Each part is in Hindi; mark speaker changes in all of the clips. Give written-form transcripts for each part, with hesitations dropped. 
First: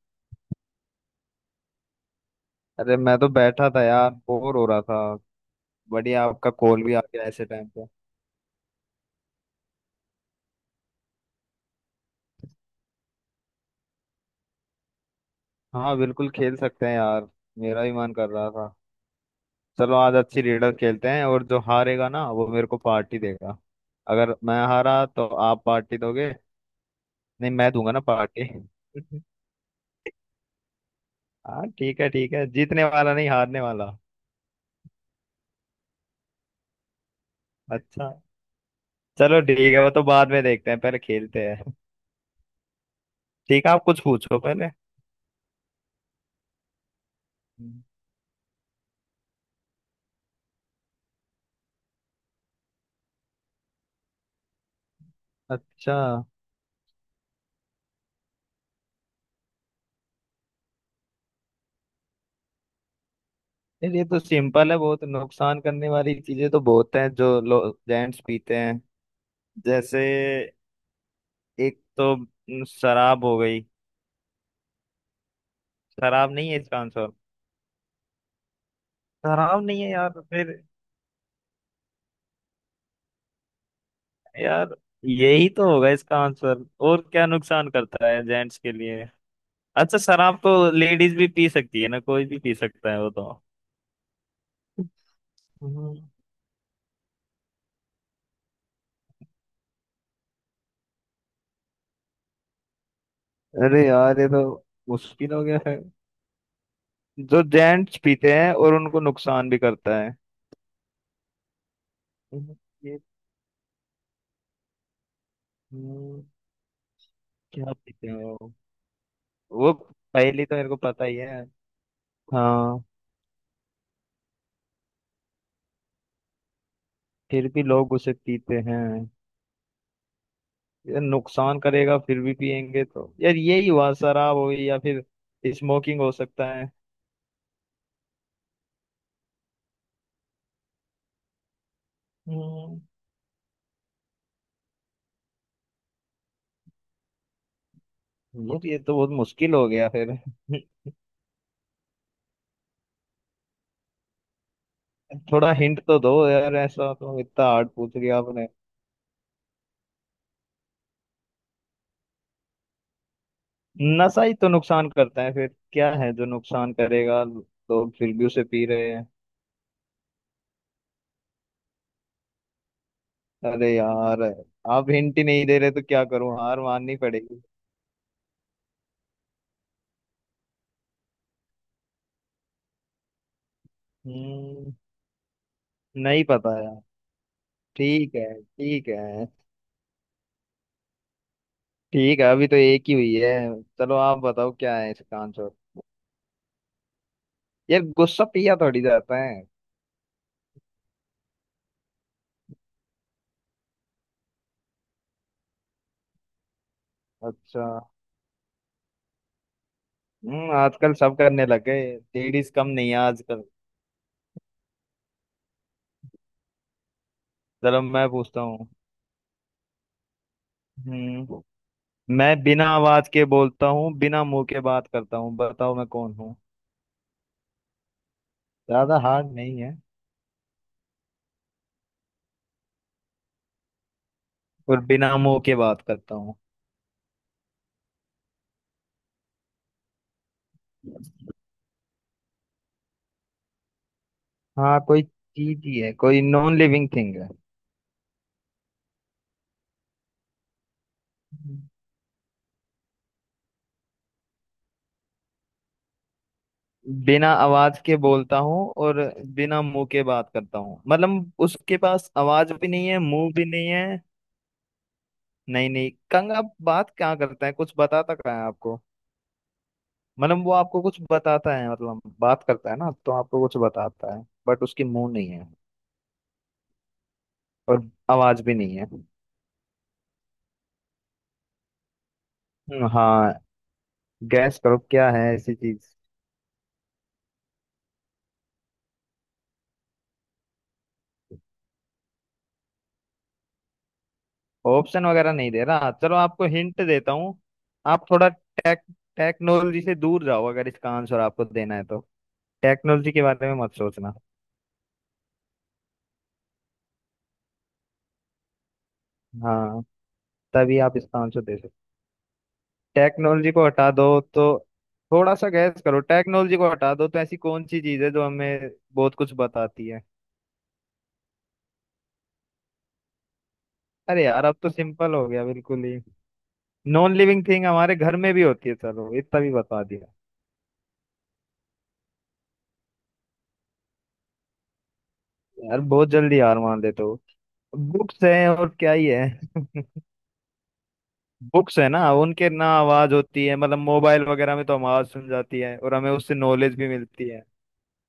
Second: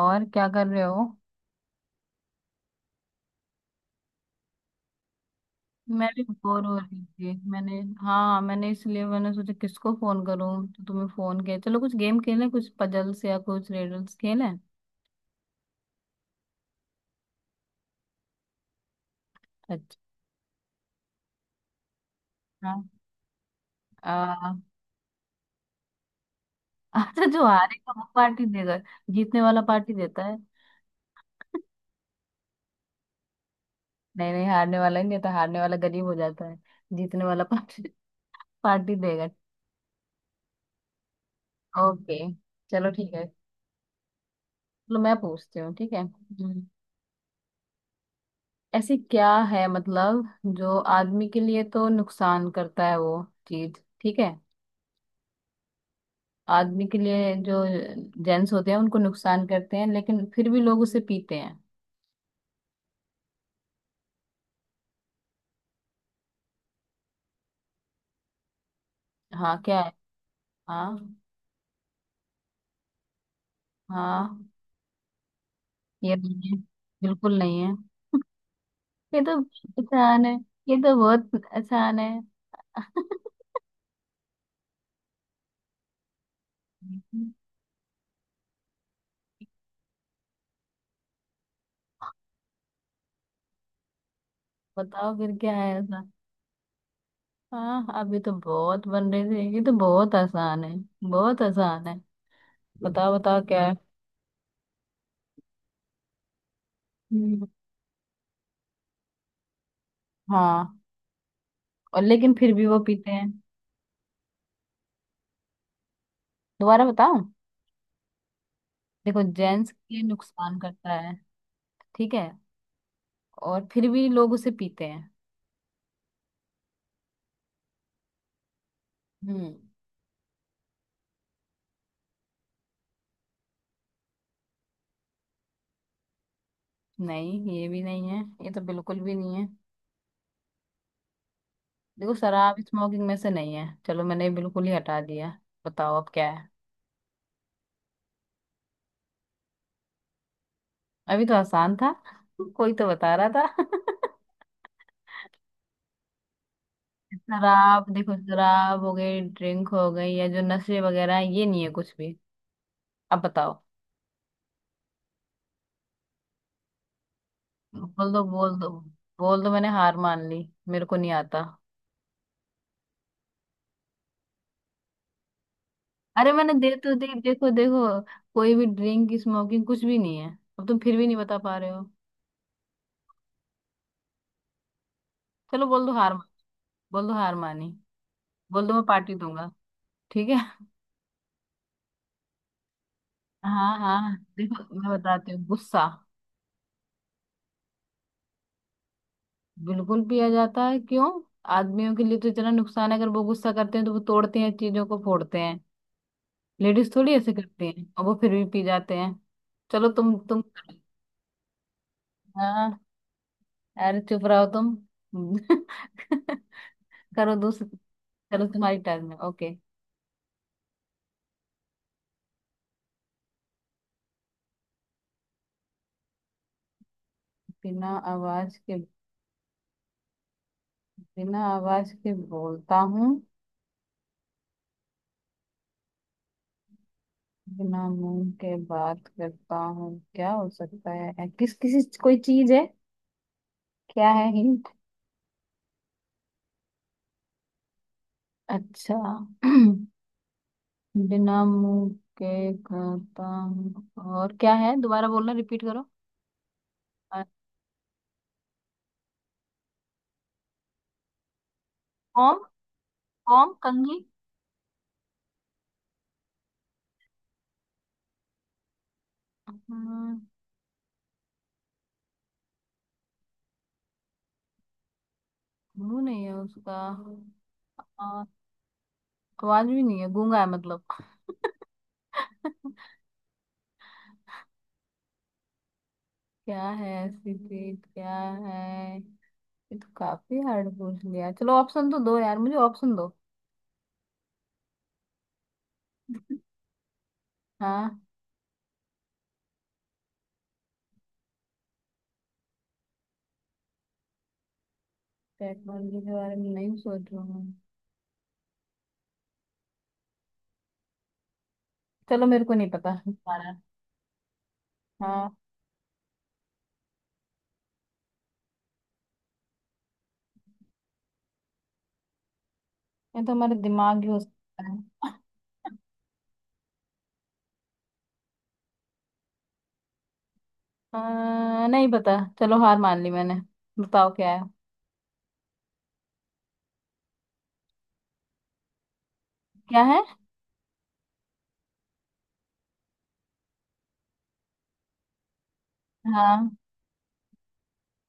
Speaker 1: और क्या कर रहे हो।
Speaker 2: अरे मैं तो बैठा था यार, बोर हो रहा था।
Speaker 1: मैं भी
Speaker 2: बढ़िया आपका
Speaker 1: बोर हो
Speaker 2: कॉल भी आ
Speaker 1: रही
Speaker 2: गया
Speaker 1: थी
Speaker 2: ऐसे टाइम
Speaker 1: मैंने,
Speaker 2: पे।
Speaker 1: हाँ मैंने इसलिए मैंने सोचा किसको फोन करूं, तो तुम्हें फोन किया। चलो कुछ गेम खेलें, कुछ पजल्स या कुछ रिडल्स खेलें।
Speaker 2: हाँ बिल्कुल खेल सकते हैं यार। मेरा भी मन कर रहा था। चलो
Speaker 1: अच्छा।
Speaker 2: आज अच्छी रीडर खेलते हैं और जो हारेगा ना वो मेरे को पार्टी देगा। अगर
Speaker 1: आ,
Speaker 2: मैं हारा तो आप पार्टी दोगे?
Speaker 1: अच्छा, जो
Speaker 2: नहीं मैं
Speaker 1: हारेगा
Speaker 2: दूंगा ना
Speaker 1: वो
Speaker 2: पार्टी
Speaker 1: पार्टी देगा। जीतने वाला पार्टी देता है।
Speaker 2: हाँ ठीक है ठीक है, जीतने वाला नहीं हारने वाला।
Speaker 1: नहीं, नहीं हारने वाला ही नहीं देता, हारने वाला गरीब हो जाता है। जीतने वाला पार्टी,
Speaker 2: अच्छा।
Speaker 1: पार्टी देगा।
Speaker 2: चलो ठीक है, वो तो बाद में देखते हैं, पहले खेलते हैं।
Speaker 1: ओके, चलो ठीक है।
Speaker 2: ठीक है आप कुछ पूछो पहले।
Speaker 1: चलो मैं पूछती हूँ, ठीक है।
Speaker 2: हम्म।
Speaker 1: ऐसी क्या है, मतलब जो आदमी के लिए तो नुकसान करता है वो चीज, ठीक है?
Speaker 2: अच्छा।
Speaker 1: आदमी के लिए जो जेंट्स होते हैं उनको नुकसान करते हैं, लेकिन फिर भी लोग उसे पीते हैं।
Speaker 2: नहीं, ये तो सिंपल है। बहुत नुकसान करने वाली चीजें तो बहुत हैं जो लोग जेंट्स पीते हैं।
Speaker 1: हाँ क्या है?
Speaker 2: जैसे
Speaker 1: हाँ।
Speaker 2: एक तो न, शराब हो गई।
Speaker 1: हाँ, ये
Speaker 2: शराब
Speaker 1: नहीं
Speaker 2: नहीं
Speaker 1: है,
Speaker 2: है इसका आंसर?
Speaker 1: बिल्कुल नहीं है। ये तो
Speaker 2: शराब नहीं है यार
Speaker 1: आसान है,
Speaker 2: फिर?
Speaker 1: ये तो बहुत आसान है।
Speaker 2: यार यही तो होगा इसका आंसर, और क्या नुकसान करता है जेंट्स के लिए। अच्छा शराब तो लेडीज भी पी सकती है ना, कोई भी पी सकता है वो तो।
Speaker 1: बताओ फिर क्या है
Speaker 2: हम्म।
Speaker 1: ऐसा। हाँ, अभी तो बहुत बन रहे थे, ये तो बहुत आसान है, बहुत आसान है। बताओ बताओ क्या है।
Speaker 2: अरे यार ये तो मुश्किल हो गया है। जो
Speaker 1: हम्म,
Speaker 2: जेंट्स पीते हैं और उनको नुकसान भी करता है।
Speaker 1: हाँ, और लेकिन फिर
Speaker 2: हम्म,
Speaker 1: भी वो
Speaker 2: ये-
Speaker 1: पीते हैं।
Speaker 2: हम्म।
Speaker 1: दोबारा बताओं।
Speaker 2: क्या पीते हो?
Speaker 1: देखो जेंट्स
Speaker 2: वो
Speaker 1: के लिए
Speaker 2: पहली तो
Speaker 1: नुकसान
Speaker 2: मेरे को
Speaker 1: करता
Speaker 2: पता
Speaker 1: है,
Speaker 2: ही है।
Speaker 1: ठीक है,
Speaker 2: हाँ
Speaker 1: और फिर भी लोग उसे पीते हैं।
Speaker 2: फिर भी लोग उसे पीते हैं।
Speaker 1: हम्म।
Speaker 2: ये नुकसान करेगा फिर भी पियेंगे तो यार, यही हुआ शराब हुई या फिर स्मोकिंग हो सकता है।
Speaker 1: नहीं, ये भी नहीं है, ये तो बिल्कुल भी नहीं है। देखो, शराब
Speaker 2: हम्म,
Speaker 1: स्मोकिंग में से नहीं है, चलो मैंने बिल्कुल ही हटा दिया। बताओ अब क्या है।
Speaker 2: यार ये तो बहुत मुश्किल हो गया फिर
Speaker 1: अभी तो आसान था, कोई तो बता रहा था।
Speaker 2: थोड़ा हिंट तो दो यार, ऐसा तो इतना हार्ड
Speaker 1: शराब
Speaker 2: पूछ
Speaker 1: देखो,
Speaker 2: लिया आपने।
Speaker 1: शराब हो गई, ड्रिंक हो गई, या जो नशे वगैरह हैं, ये नहीं है कुछ भी। अब बताओ।
Speaker 2: नशा ही तो नुकसान करता है, फिर क्या है जो नुकसान करेगा लोग
Speaker 1: बोल
Speaker 2: फिर
Speaker 1: दो,
Speaker 2: भी उसे
Speaker 1: बोल
Speaker 2: पी
Speaker 1: दो,
Speaker 2: रहे हैं।
Speaker 1: बोल दो, मैंने हार मान ली, मेरे को नहीं आता।
Speaker 2: अरे यार आप हिंट ही नहीं दे रहे तो क्या
Speaker 1: अरे
Speaker 2: करूं,
Speaker 1: मैंने
Speaker 2: हार
Speaker 1: दे तो
Speaker 2: माननी
Speaker 1: दे,
Speaker 2: पड़ेगी।
Speaker 1: देखो देखो, कोई भी ड्रिंक स्मोकिंग कुछ भी नहीं है। अब तुम फिर भी नहीं बता पा रहे हो।
Speaker 2: हम्म,
Speaker 1: चलो बोल दो हार
Speaker 2: नहीं
Speaker 1: मा-,
Speaker 2: पता यार।
Speaker 1: बोल दो हार मानी,
Speaker 2: ठीक है
Speaker 1: बोल दो मैं
Speaker 2: ठीक
Speaker 1: पार्टी
Speaker 2: है।
Speaker 1: दूंगा। ठीक है।
Speaker 2: ठीक है अभी तो एक ही हुई है।
Speaker 1: हाँ
Speaker 2: चलो
Speaker 1: हाँ
Speaker 2: आप बताओ
Speaker 1: देखो,
Speaker 2: क्या
Speaker 1: मैं
Speaker 2: है इसका
Speaker 1: बताती हूँ,
Speaker 2: आंसर।
Speaker 1: गुस्सा।
Speaker 2: यार गुस्सा पिया थोड़ी जाता है।
Speaker 1: बिल्कुल पिया जाता है क्यों। आदमियों के लिए तो इतना नुकसान है, अगर वो गुस्सा करते हैं तो वो तोड़ते हैं, चीजों को फोड़ते हैं। लेडीज थोड़ी ऐसे
Speaker 2: अच्छा।
Speaker 1: करती हैं, और वो फिर भी पी जाते हैं। चलो तुम,
Speaker 2: हम्म, आजकल सब करने लग गए। लेडीज कम
Speaker 1: हाँ,
Speaker 2: नहीं है आजकल।
Speaker 1: अरे चुप रहो तुम। करो दूसरे।
Speaker 2: चलो मैं पूछता
Speaker 1: चलो
Speaker 2: हूँ।
Speaker 1: तुम्हारी टर्न है, ओके।
Speaker 2: हम्म। मैं बिना आवाज के बोलता हूँ, बिना मुंह के बात करता हूँ, बताओ मैं कौन हूँ?
Speaker 1: बिना आवाज के,
Speaker 2: ज्यादा हार्ड नहीं है।
Speaker 1: बिना आवाज के बोलता हूँ,
Speaker 2: और बिना मुंह के बात करता हूँ।
Speaker 1: बिना मुंह के बात करता हूँ, क्या हो सकता है? किस किसी कोई चीज है? क्या है हिंट?
Speaker 2: हाँ कोई चीज ही है, कोई नॉन लिविंग थिंग
Speaker 1: अच्छा। बिना
Speaker 2: है।
Speaker 1: मुंह के करता हूँ, और क्या है, दोबारा बोलना, रिपीट करो। अ,
Speaker 2: बिना आवाज के बोलता हूँ और बिना मुंह के बात करता हूँ, मतलब उसके पास
Speaker 1: फॉर्म,
Speaker 2: आवाज भी नहीं है मुंह भी
Speaker 1: फॉर्म
Speaker 2: नहीं है।
Speaker 1: कंघी।
Speaker 2: नहीं नहीं, कंग आप बात क्या करता है, कुछ बताता क्या है आपको?
Speaker 1: हम्म,
Speaker 2: मतलब वो आपको कुछ बताता है, मतलब बात करता है ना, तो आपको कुछ बताता है बट उसकी मुंह नहीं है
Speaker 1: मुंह नहीं है उसका,
Speaker 2: और
Speaker 1: और
Speaker 2: आवाज भी नहीं है।
Speaker 1: आवाज भी नहीं है, गूंगा है मतलब।
Speaker 2: हाँ। गैस करो क्या है ऐसी चीज।
Speaker 1: क्या है ऐसी चीज? क्या है? ये तो काफी हार्ड पूछ लिया, चलो ऑप्शन तो दो यार, मुझे ऑप्शन दो।
Speaker 2: ऑप्शन वगैरह नहीं दे रहा, चलो आपको हिंट देता हूँ।
Speaker 1: हाँ,
Speaker 2: आप थोड़ा टेक्नोलॉजी से दूर जाओ अगर इसका आंसर आपको देना है तो। टेक्नोलॉजी के बारे में मत सोचना।
Speaker 1: टेक्नोलॉजी के बारे में नहीं सोच रहा हूँ।
Speaker 2: हाँ तभी आप इसका आंसर दे सकते।
Speaker 1: चलो मेरे को नहीं पता
Speaker 2: टेक्नोलॉजी
Speaker 1: हमारा।
Speaker 2: को हटा दो, तो
Speaker 1: हाँ,
Speaker 2: थोड़ा सा गैस करो, टेक्नोलॉजी को हटा दो तो ऐसी कौन सी चीज है जो हमें बहुत कुछ बताती है।
Speaker 1: ये तो हमारे दिमाग ही हो
Speaker 2: अरे यार अब
Speaker 1: सकता
Speaker 2: तो
Speaker 1: है।
Speaker 2: सिंपल हो गया बिल्कुल ही। नॉन लिविंग थिंग हमारे घर में भी होती है, चलो इतना भी बता दिया।
Speaker 1: नहीं पता, चलो हार मान ली मैंने। बताओ क्या है।
Speaker 2: यार बहुत जल्दी हार मान लेते हो। बुक्स हैं और क्या ही है
Speaker 1: क्या है?
Speaker 2: बुक्स है ना, उनके ना आवाज होती है, मतलब मोबाइल वगैरह में तो हम आवाज सुन जाती है और हमें उससे
Speaker 1: हाँ।
Speaker 2: नॉलेज भी मिलती है,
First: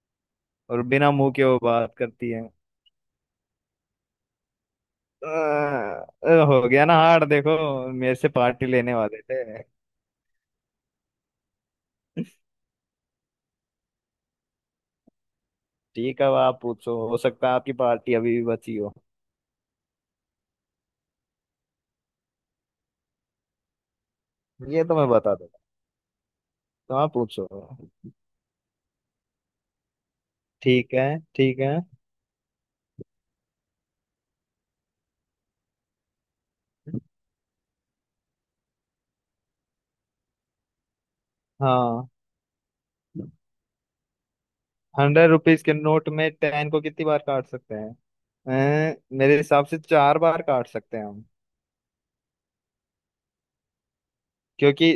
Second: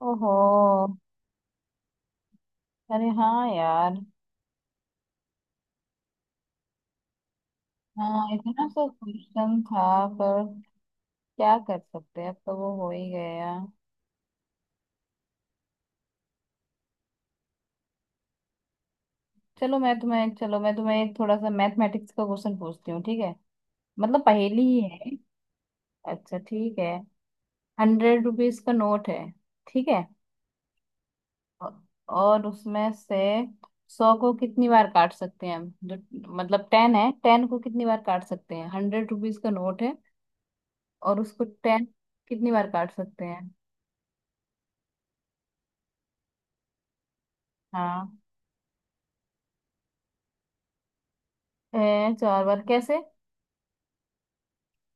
Speaker 1: ओहो।
Speaker 2: और बिना मुंह के वो बात करती है।
Speaker 1: अरे हाँ यार।
Speaker 2: हो गया ना हार देखो, मेरे
Speaker 1: हाँ,
Speaker 2: से पार्टी
Speaker 1: इतना सा
Speaker 2: लेने वाले
Speaker 1: क्वेश्चन
Speaker 2: थे।
Speaker 1: था, पर क्या कर सकते हैं, अब तो वो हो ही गया।
Speaker 2: ठीक है अब आप पूछो, हो सकता है आपकी पार्टी अभी भी बची हो।
Speaker 1: चलो मैं तुम्हें एक थोड़ा सा मैथमेटिक्स का क्वेश्चन पूछती हूँ, ठीक है, मतलब पहेली ही
Speaker 2: ये तो मैं
Speaker 1: है।
Speaker 2: बता दूंगा,
Speaker 1: अच्छा ठीक है।
Speaker 2: तो आप पूछो।
Speaker 1: 100 रुपीज का नोट है, ठीक है,
Speaker 2: ठीक है ठीक
Speaker 1: औ-,
Speaker 2: है।
Speaker 1: और उसमें से सौ को कितनी बार काट सकते हैं हम, जो मतलब 10 है, 10 को कितनी बार काट सकते हैं। 100 रुपीज का नोट है, और उसको 10
Speaker 2: हाँ
Speaker 1: कितनी बार काट सकते हैं?
Speaker 2: 100 रुपीज के नोट में 10 को कितनी बार काट सकते हैं?
Speaker 1: हाँ,
Speaker 2: मेरे हिसाब से चार बार काट सकते हैं।
Speaker 1: है। 4 बार कैसे?
Speaker 2: क्योंकि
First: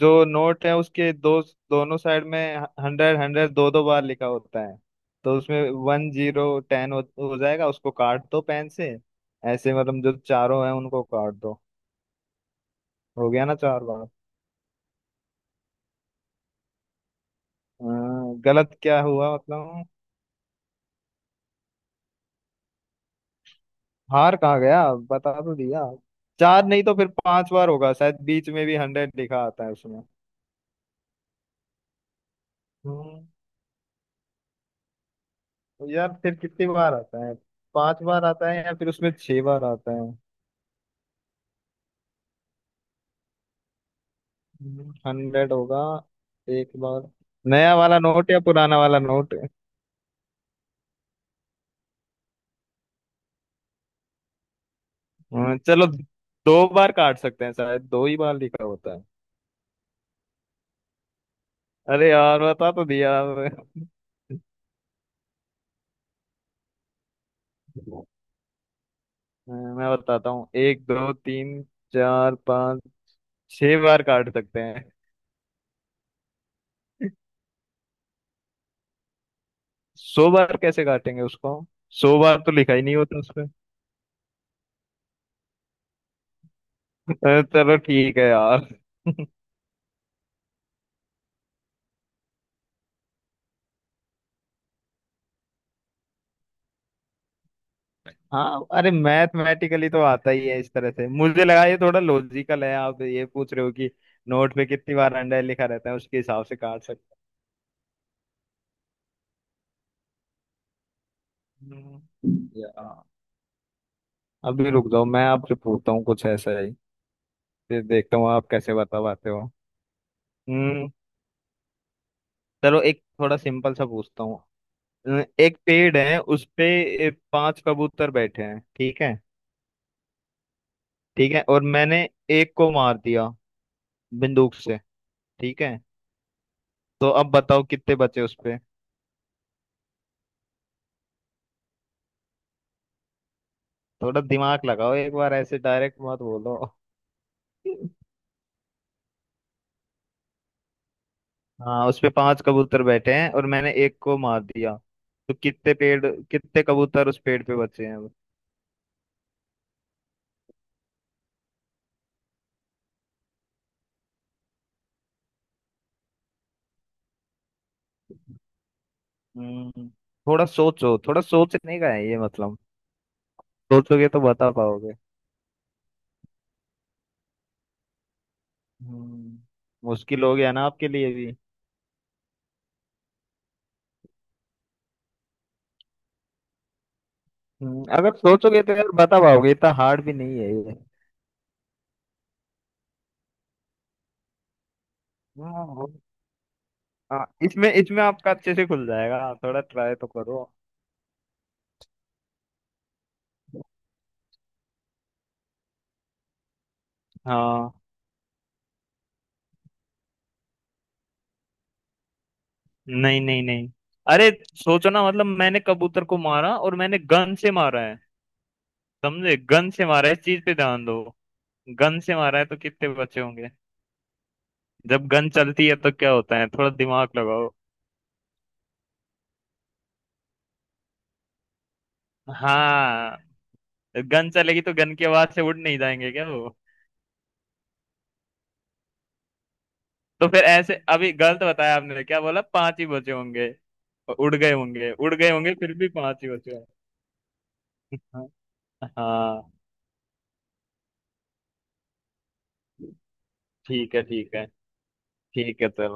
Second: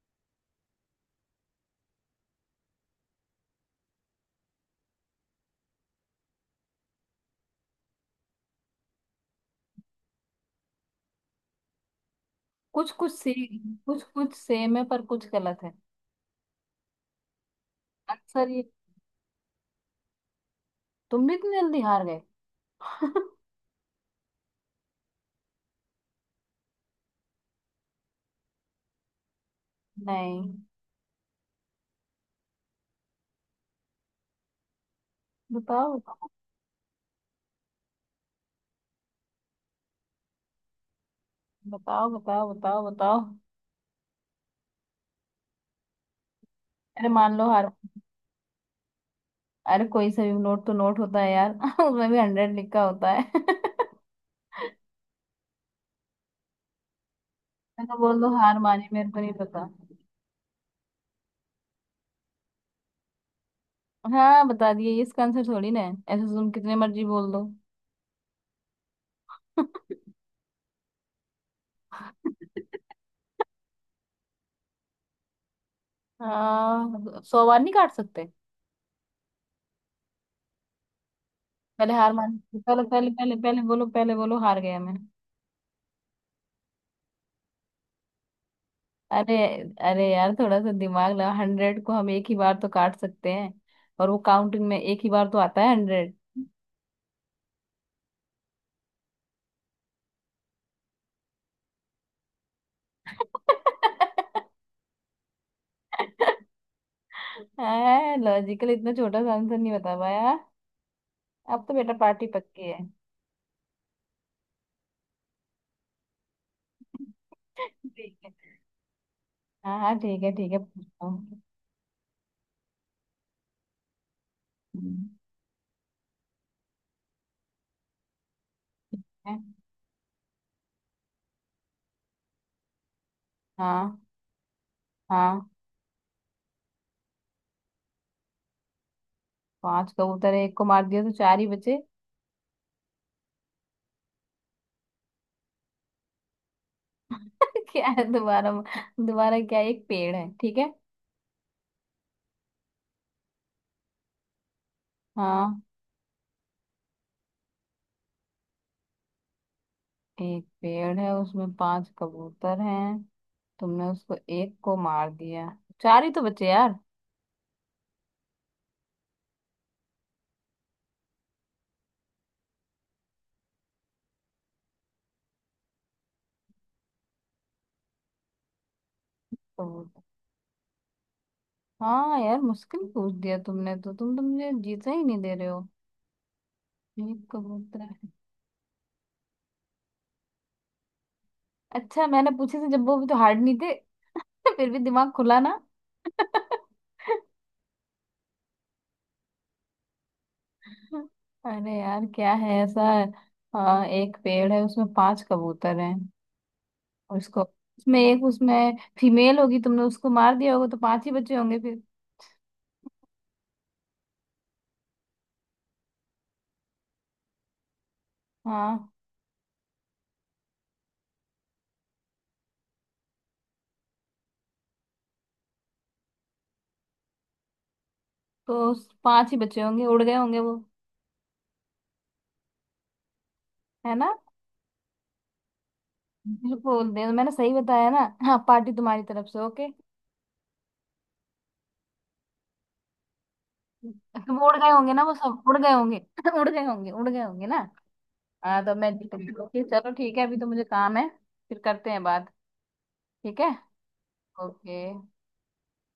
Speaker 2: जो नोट है उसके दो, दोनों साइड में हंड्रेड हंड्रेड दो दो बार लिखा होता है, तो उसमें वन जीरो टेन हो जाएगा, उसको काट दो पेन से। ऐसे मतलब जो चारों हैं उनको काट दो,
Speaker 1: कुछ कुछ
Speaker 2: हो
Speaker 1: सी,
Speaker 2: गया ना चार
Speaker 1: कुछ
Speaker 2: बार।
Speaker 1: कुछ सेम है, पर कुछ गलत है।
Speaker 2: हाँ,
Speaker 1: आंसर ये,
Speaker 2: गलत क्या हुआ मतलब?
Speaker 1: तुम भी इतनी जल्दी हार गए।
Speaker 2: हार कहाँ गया, बता तो दिया। चार नहीं तो फिर पांच बार होगा शायद, बीच में भी 100 लिखा आता है उसमें।
Speaker 1: नहीं,
Speaker 2: हम्म। तो
Speaker 1: बताओ
Speaker 2: यार
Speaker 1: बताओ
Speaker 2: फिर कितनी बार आता है, पांच बार आता है या फिर उसमें छह बार आता है?
Speaker 1: बताओ बताओ बताओ बताओ।
Speaker 2: हंड्रेड होगा एक
Speaker 1: अरे
Speaker 2: बार।
Speaker 1: मान लो हार।
Speaker 2: नया वाला नोट या पुराना वाला नोट?
Speaker 1: अरे कोई सा भी नोट तो नोट होता है यार, उसमें भी 100 लिखा होता है।
Speaker 2: हाँ, चलो दो बार काट सकते हैं शायद,
Speaker 1: मैं तो,
Speaker 2: दो ही
Speaker 1: बोल दो
Speaker 2: बार
Speaker 1: हार
Speaker 2: लिखा
Speaker 1: मानी,
Speaker 2: होता है।
Speaker 1: मेरे को नहीं पता।
Speaker 2: अरे यार बता तो दिया आपने।
Speaker 1: हाँ बता दिए, ये इसका आंसर थोड़ी ना है, ऐसे तुम कितने मर्जी बोल दो।
Speaker 2: हाँ, मैं बताता हूँ एक दो तीन चार पाँच छह बार काट सकते हैं।
Speaker 1: हाँ, 100 बार नहीं काट सकते।
Speaker 2: 100 बार कैसे काटेंगे उसको,
Speaker 1: पहले हार
Speaker 2: सौ
Speaker 1: मान,
Speaker 2: बार तो लिखा
Speaker 1: पहले
Speaker 2: ही नहीं
Speaker 1: पहले
Speaker 2: होता
Speaker 1: पहले
Speaker 2: उसमें।
Speaker 1: पहले बोलो, पहले बोलो हार गया मैं।
Speaker 2: अरे चलो ठीक है यार।
Speaker 1: अरे, अरे यार थोड़ा सा दिमाग लगा, 100 को हम 1 ही बार तो काट सकते हैं, और वो काउंटिंग में 1 ही बार तो आता है, 100।
Speaker 2: हाँ अरे मैथमेटिकली तो आता ही है इस तरह से, मुझे लगा ये थोड़ा लॉजिकल है, आप ये पूछ रहे हो कि नोट पे कितनी बार अंडा लिखा रहता है उसके हिसाब से काट सकते
Speaker 1: है लॉजिकल, इतना छोटा सा आंसर नहीं बता पाया। अब तो
Speaker 2: हैं।
Speaker 1: बेटा पार्टी
Speaker 2: हम्म।
Speaker 1: पक्की है।
Speaker 2: या अभी रुक जाओ, मैं आपसे पूछता हूँ कुछ ऐसा ही, फिर
Speaker 1: ठीक
Speaker 2: देखता हूँ
Speaker 1: है।
Speaker 2: आप कैसे बता पाते हो।
Speaker 1: हाँ हाँ ठीक है ठीक है,
Speaker 2: हम्म।
Speaker 1: पूछता हूँ।
Speaker 2: चलो एक थोड़ा सिंपल सा पूछता हूँ।
Speaker 1: हम्म।
Speaker 2: एक पेड़ है, उस पे पांच कबूतर बैठे हैं, ठीक है?
Speaker 1: है?
Speaker 2: ठीक है और मैंने एक को मार दिया
Speaker 1: हाँ।
Speaker 2: बंदूक से,
Speaker 1: हाँ,
Speaker 2: ठीक है? तो अब बताओ कितने बचे उस पे।
Speaker 1: 5 कबूतर है, एक को मार दिया तो 4 ही बचे।
Speaker 2: थोड़ा दिमाग लगाओ एक बार, ऐसे डायरेक्ट मत बोलो
Speaker 1: क्या है दोबारा? दोबारा क्या है? एक पेड़ है, ठीक है,
Speaker 2: हाँ उस पे पांच कबूतर बैठे हैं और मैंने एक को मार दिया, तो
Speaker 1: हाँ,
Speaker 2: कितने पेड़, कितने कबूतर उस पेड़ पे बचे हैं अब?
Speaker 1: एक पेड़ है उसमें 5 कबूतर हैं, तुमने उसको एक को मार दिया, 4 ही तो बचे यार।
Speaker 2: हम्म। थोड़ा सोचो, थोड़ा सोचने का है ये, मतलब सोचोगे तो बता पाओगे। हम्म।
Speaker 1: कबूतर।
Speaker 2: मुश्किल हो गया ना आपके लिए भी।
Speaker 1: हाँ यार मुश्किल पूछ दिया तुमने, तो तुम तो मुझे जीता ही नहीं दे रहे हो। ये कबूतर है।
Speaker 2: अगर सोचोगे तो यार बता पाओगे, इतना हार्ड भी नहीं है ये।
Speaker 1: अच्छा, मैंने पूछे थे जब, वो भी तो हार्ड नहीं थे। फिर भी दिमाग खुला ना।
Speaker 2: हाँ। हाँ, इसमें इसमें आपका अच्छे से खुल जाएगा, थोड़ा ट्राई तो करो।
Speaker 1: अरे यार क्या है ऐसा। हाँ एक पेड़ है उसमें पांच कबूतर हैं, उसको
Speaker 2: हाँ
Speaker 1: उसमें एक, उसमें फीमेल होगी, तुमने उसको मार दिया होगा, तो 5 ही बचे होंगे फिर।
Speaker 2: नहीं नहीं नहीं, अरे सोचो ना, मतलब मैंने कबूतर को मारा और मैंने गन से मारा है,
Speaker 1: हाँ,
Speaker 2: समझे गन से मारा है, इस चीज पे ध्यान दो। गन से मारा है तो कितने बचे होंगे? जब गन चलती है तो क्या होता है, थोड़ा दिमाग लगाओ।
Speaker 1: तो उस 5 ही बचे होंगे, उड़ गए होंगे वो,
Speaker 2: हाँ
Speaker 1: है ना।
Speaker 2: गन चलेगी तो गन की आवाज से उड़ नहीं जाएंगे क्या वो?
Speaker 1: बिल्कुल दे, मैंने सही बताया ना। हाँ, पार्टी तुम्हारी तरफ से, ओके।
Speaker 2: तो फिर ऐसे अभी गलत बताया आपने, क्या बोला पांच ही बचे होंगे? उड़
Speaker 1: वो
Speaker 2: गए
Speaker 1: उड़ गए
Speaker 2: होंगे
Speaker 1: होंगे ना, वो
Speaker 2: उड़ गए
Speaker 1: सब
Speaker 2: होंगे
Speaker 1: उड़ गए
Speaker 2: फिर भी
Speaker 1: होंगे।
Speaker 2: पांच ही बचे होंगे।
Speaker 1: उड़ गए होंगे ना।
Speaker 2: हाँ।
Speaker 1: हाँ तो मैं,
Speaker 2: हाँ,
Speaker 1: चलो, ठीक है, अभी तो मुझे काम है, फिर करते हैं बात, ठीक है,
Speaker 2: ठीक है ठीक है।
Speaker 1: ओके।
Speaker 2: ठीक है चलो।